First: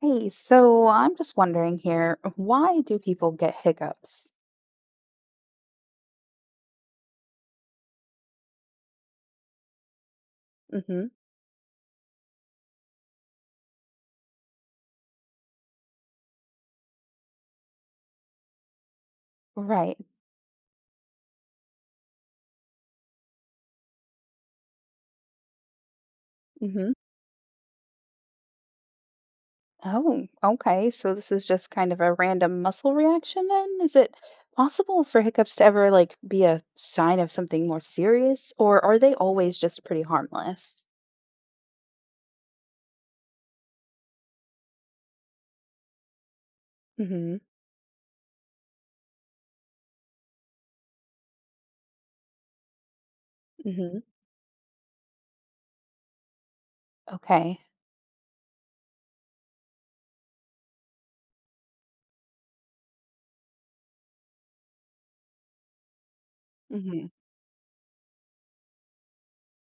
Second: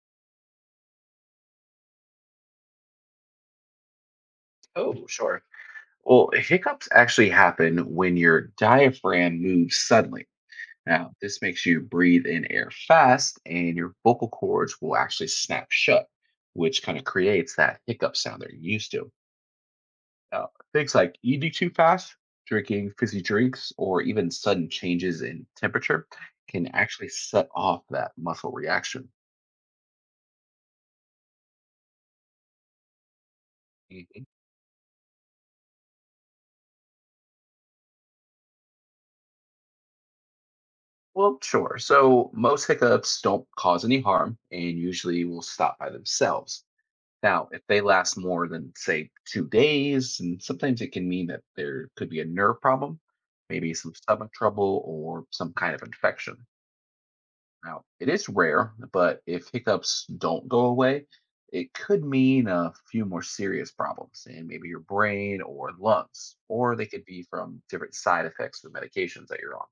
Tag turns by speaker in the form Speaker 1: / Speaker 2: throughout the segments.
Speaker 1: Hey, so I'm just wondering here, why do people get hiccups?
Speaker 2: Oh, sure. Well, hiccups actually happen when your diaphragm moves suddenly.
Speaker 1: Mm-hmm.
Speaker 2: Now, this makes you breathe in air fast, and your vocal cords will actually snap shut, which kind of creates that hiccup sound they're used to.
Speaker 1: Right.
Speaker 2: Now, things like eating too fast, drinking fizzy drinks, or even sudden changes in temperature can
Speaker 1: Mm-hmm.
Speaker 2: actually set off that muscle reaction.
Speaker 1: Oh, okay. So this is just kind of a random muscle reaction then? Is it
Speaker 2: Mhm.
Speaker 1: possible for hiccups to ever be a sign of something more serious, or are they always just pretty harmless?
Speaker 2: Well, sure. So, most hiccups don't cause any harm and usually will stop by themselves.
Speaker 1: Mm-hmm.
Speaker 2: Now, if they last more than, say, 2 days, and sometimes it can mean that there could be a nerve problem, maybe some
Speaker 1: Mm-hmm.
Speaker 2: stomach trouble, or some kind of infection.
Speaker 1: Okay.
Speaker 2: Now, it is rare, but if hiccups don't go away, it could mean a few more serious problems and maybe your brain or lungs, or they could
Speaker 1: Mm-hmm.
Speaker 2: be from different side effects of medications that you're on.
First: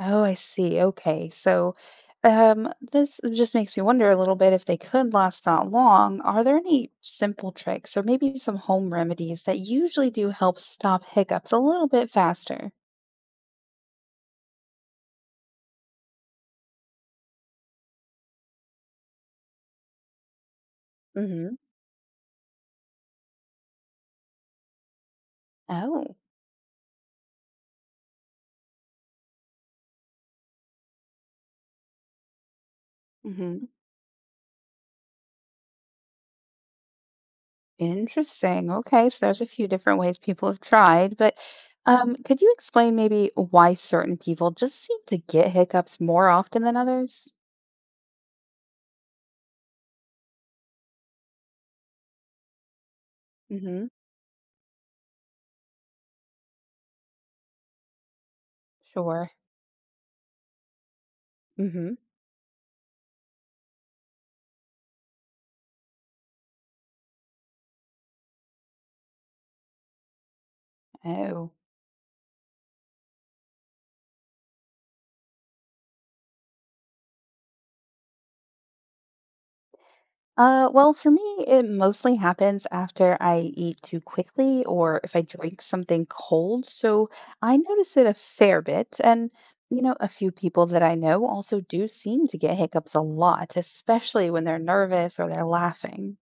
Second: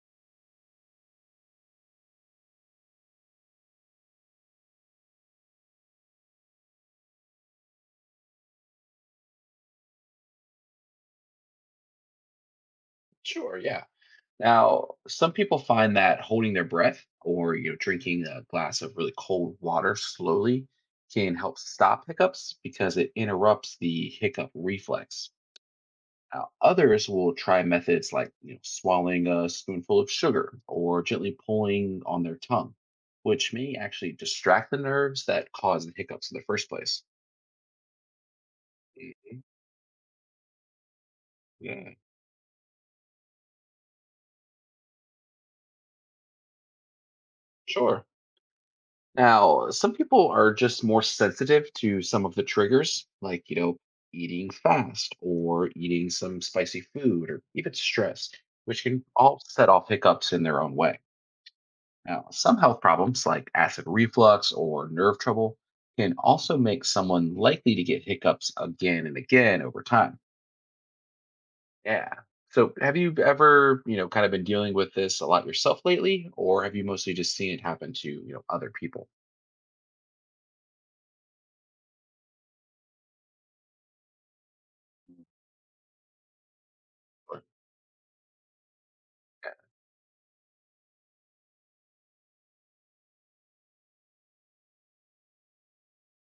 Speaker 1: Oh, I see. Okay. So, this just makes me wonder a little bit if they could last that long. Are there any simple tricks or maybe some home remedies that usually do help stop hiccups a little bit faster?
Speaker 2: Sure, yeah. Now, some people find that holding their breath or drinking a glass of really cold water slowly can
Speaker 1: Hmm.
Speaker 2: help stop hiccups because it interrupts the hiccup reflex.
Speaker 1: Oh.
Speaker 2: Now, others will try methods like swallowing a spoonful of sugar or gently pulling on their tongue, which
Speaker 1: Hmm.
Speaker 2: may actually distract the nerves that cause the hiccups in the first place.
Speaker 1: Interesting. Okay,
Speaker 2: Mm,
Speaker 1: so there's a few different ways people have tried, but
Speaker 2: yeah,
Speaker 1: could you explain maybe why certain people just seem to get hiccups more often than others?
Speaker 2: sure. Now, some people are just more sensitive to some of the triggers, like, you know,
Speaker 1: Hmm.
Speaker 2: eating fast or eating some spicy food or even stress, which can
Speaker 1: Sure.
Speaker 2: all set off hiccups in their own way.
Speaker 1: Hmm.
Speaker 2: Now, some health problems like acid reflux or nerve trouble can also make someone likely to get hiccups again and again over time.
Speaker 1: Oh.
Speaker 2: Yeah. So, have you ever, you know, kind of been dealing with this a lot yourself lately, or have you mostly just seen it happen to, other people?
Speaker 1: Well, for me, it mostly happens after I eat too quickly or if I drink something cold. So I notice it a fair bit. And, you know, a few people that I know also do seem to get hiccups a lot, especially when they're nervous or they're laughing.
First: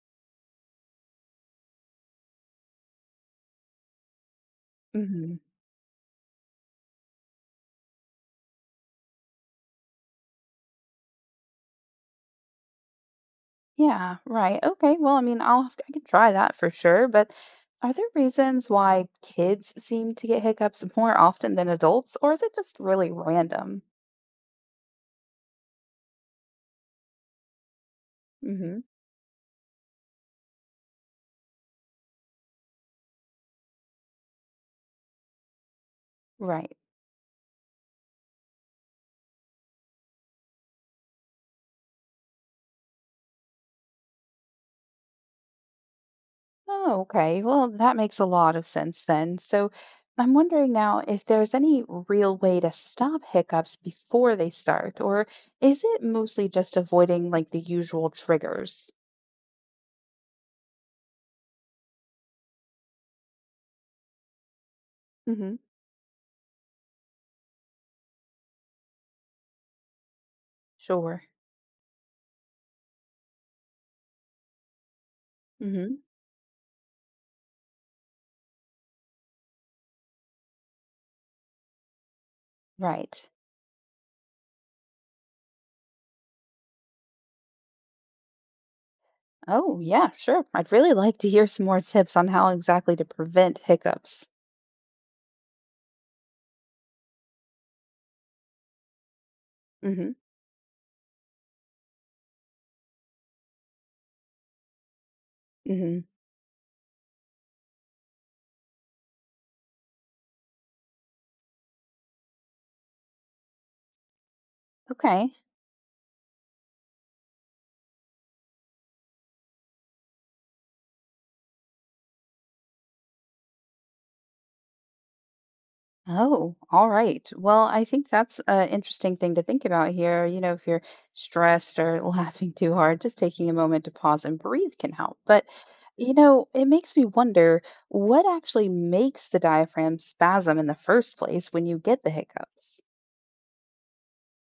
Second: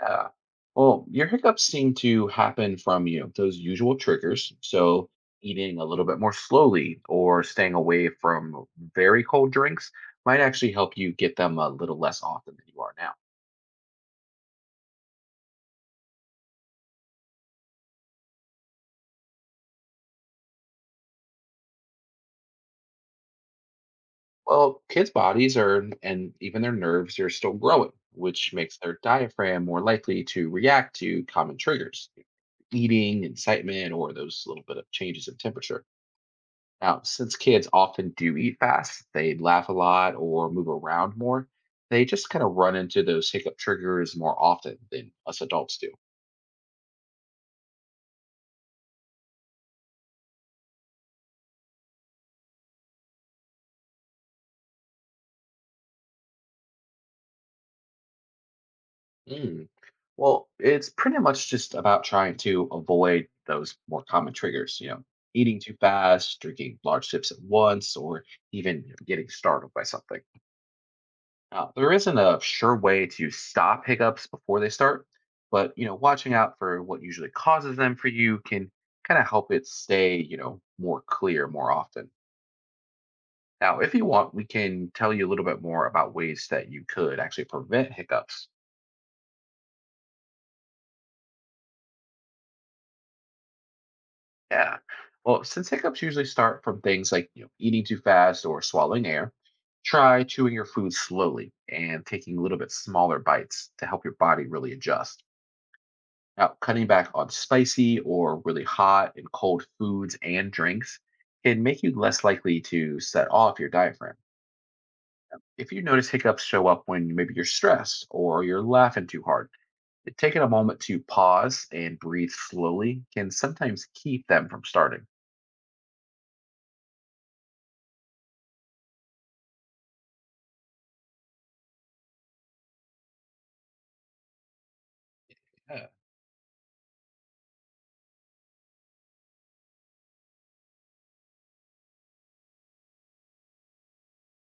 Speaker 2: Yeah. Well, your hiccups seem to happen from those usual triggers. So
Speaker 1: Hmm.
Speaker 2: eating a little bit more slowly or staying away from very cold drinks might actually help you get them a little less often than you are now.
Speaker 1: Yeah, right. Okay. Well, I mean, I can try that for sure. But are there reasons why kids seem to get hiccups more often than adults, or is it just really random?
Speaker 2: Well, kids' bodies are and even their nerves are still growing, which makes
Speaker 1: Hmm.
Speaker 2: their diaphragm more likely to react to common triggers, eating, incitement, or those little bit of changes in temperature.
Speaker 1: Right.
Speaker 2: Now, since kids often do eat fast, they laugh a lot or move around more, they just kind of run into those hiccup triggers more often than us adults do.
Speaker 1: Oh, okay. Well, that makes a lot of sense then. So I'm wondering now if there's any real way to stop hiccups before they start, or is it mostly just avoiding the usual triggers?
Speaker 2: Mm, well, it's pretty much just about trying to avoid those more common triggers, you know,
Speaker 1: Mm-hmm.
Speaker 2: eating too fast, drinking large sips at once, or even getting startled by something.
Speaker 1: Sure.
Speaker 2: Now, there isn't a sure way to stop hiccups before they start, but you know,
Speaker 1: Mm-hmm.
Speaker 2: watching out for what usually causes them for you can kind of help it stay, more clear more often.
Speaker 1: Right.
Speaker 2: Now, if you want, we can tell you a little bit more about ways that you could actually prevent hiccups.
Speaker 1: Oh, yeah, sure. I'd really like to hear some more tips on how exactly to prevent hiccups.
Speaker 2: Yeah. Well, since hiccups usually start from things like, you know, eating too fast or swallowing air,
Speaker 1: Mm-hmm.
Speaker 2: try chewing your food slowly and taking a little bit smaller bites to help your body really adjust.
Speaker 1: Mm-hmm.
Speaker 2: Now, cutting back on spicy or really hot and cold foods and drinks can make you less likely to set off your diaphragm.
Speaker 1: Okay.
Speaker 2: If you notice hiccups show up when maybe you're stressed or you're laughing too hard, taking a moment to pause and breathe slowly can sometimes keep them from starting.
Speaker 1: Oh, all right. Well, I think that's an interesting thing to think about here. You know, if you're stressed or laughing too hard, just taking a moment to pause and breathe can help. But,
Speaker 2: Yeah.
Speaker 1: you know, it makes me wonder what actually makes the diaphragm spasm in the first place when you get the hiccups?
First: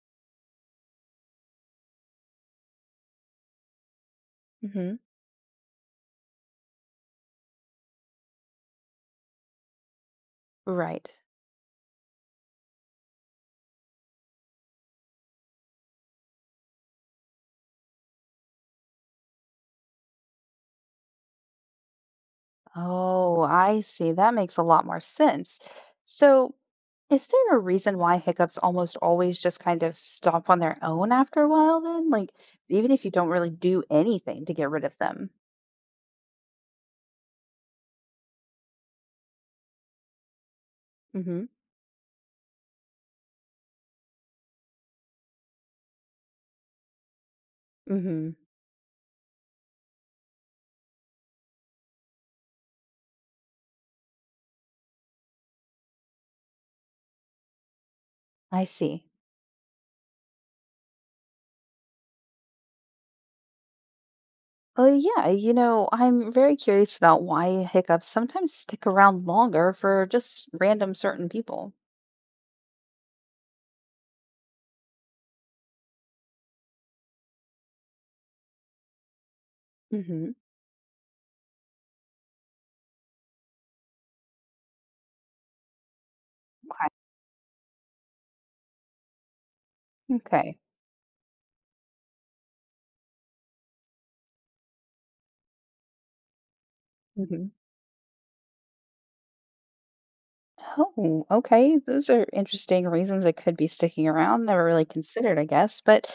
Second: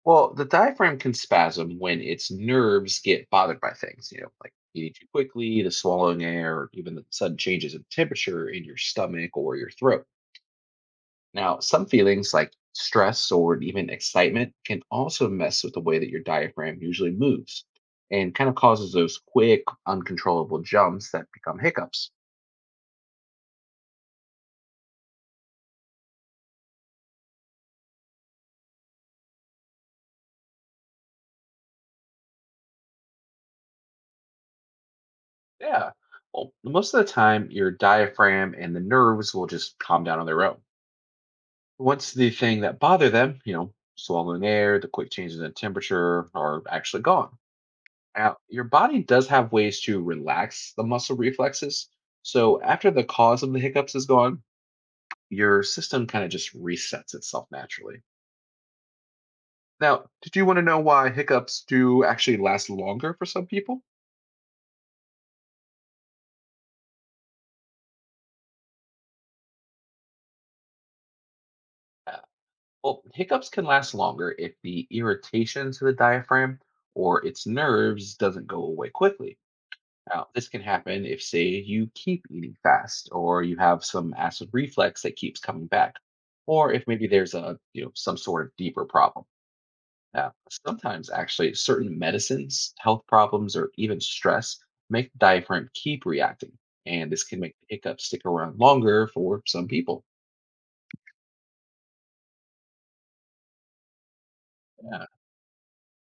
Speaker 2: Well, the diaphragm can spasm when its nerves get bothered by things, you know, like eating
Speaker 1: Hmm.
Speaker 2: too quickly, the swallowing air, or even the sudden changes in temperature in your stomach or your throat.
Speaker 1: Right.
Speaker 2: Now, some feelings like stress or even excitement can also mess with the way that your diaphragm usually moves and kind of causes those quick, uncontrollable jumps that become hiccups.
Speaker 1: Oh, I see. That makes a lot more sense. So, is there a reason why hiccups almost always just kind of stop on their own after a while then? Like, even if you don't really do anything to get rid of them?
Speaker 2: Yeah. Well, most of the time, your diaphragm and the nerves will just calm down on their own.
Speaker 1: Mm-hmm.
Speaker 2: Once the thing that bothered them, swallowing air, the quick changes in temperature are actually gone.
Speaker 1: Mm-hmm.
Speaker 2: Now, your body does have ways to relax the muscle reflexes. So after the cause of the hiccups is gone, your system kind of just resets itself naturally.
Speaker 1: I see.
Speaker 2: Now, did you want to know why hiccups do actually last longer for some people?
Speaker 1: Well, yeah, you know, I'm very curious about why hiccups sometimes stick around longer for just random certain people.
Speaker 2: Uh, well, hiccups can last longer if the irritation to the diaphragm or its nerves doesn't go away quickly. Now,
Speaker 1: Mm-hmm.
Speaker 2: this can happen if, say, you keep eating fast, or you have some acid reflex that keeps coming back, or if
Speaker 1: Why?
Speaker 2: maybe there's a some sort of deeper problem. Now,
Speaker 1: Okay.
Speaker 2: sometimes actually certain medicines, health problems, or even stress make the diaphragm keep reacting. And this can make the hiccups stick around longer for some people.
Speaker 1: Oh, okay. Those are interesting reasons it could be sticking around. Never really
Speaker 2: Yeah.
Speaker 1: considered, I guess. But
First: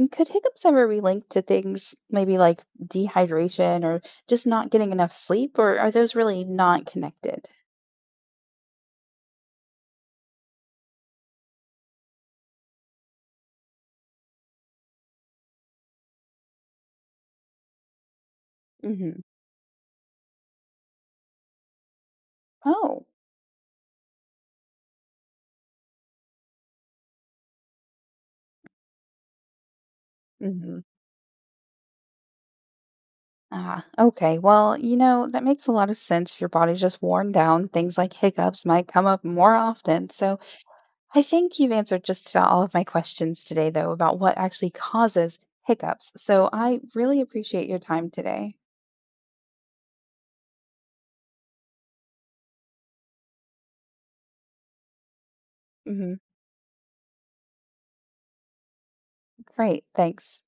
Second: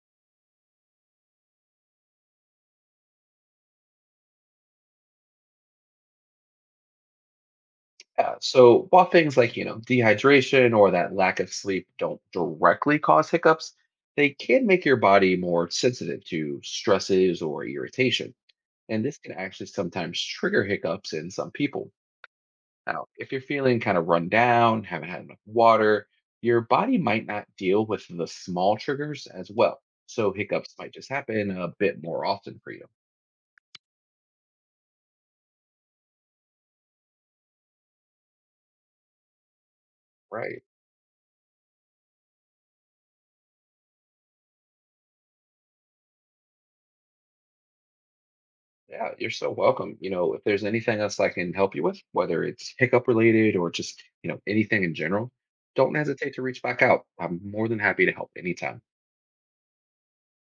Speaker 1: could hiccups ever be linked to things maybe like dehydration or just not getting enough sleep, or are those really not connected?
Speaker 2: Yeah, so while things like, you know, dehydration or that lack of sleep don't directly cause hiccups, they can make your body more sensitive to stresses or irritation. And this
Speaker 1: Hmm.
Speaker 2: can actually sometimes trigger hiccups in some people.
Speaker 1: Oh.
Speaker 2: Now, if you're feeling kind of run down, haven't had enough water, your body might not deal with the small triggers as well. So hiccups
Speaker 1: Hmm.
Speaker 2: might just happen a bit more often for you.
Speaker 1: Ah, okay. Well, you know, that makes a lot of sense. If your body's just worn down, things like hiccups might come up more often. So
Speaker 2: Right.
Speaker 1: I think you've answered just about all of my questions today, though, about what actually causes hiccups. So I really appreciate your time today.
Speaker 2: Yeah, you're so welcome. You know, if there's anything else I can help you with, whether it's hiccup related or just, anything in general, don't
Speaker 1: Hmm.
Speaker 2: hesitate to reach back out. I'm more than happy to help anytime.
Speaker 1: Great. Thanks.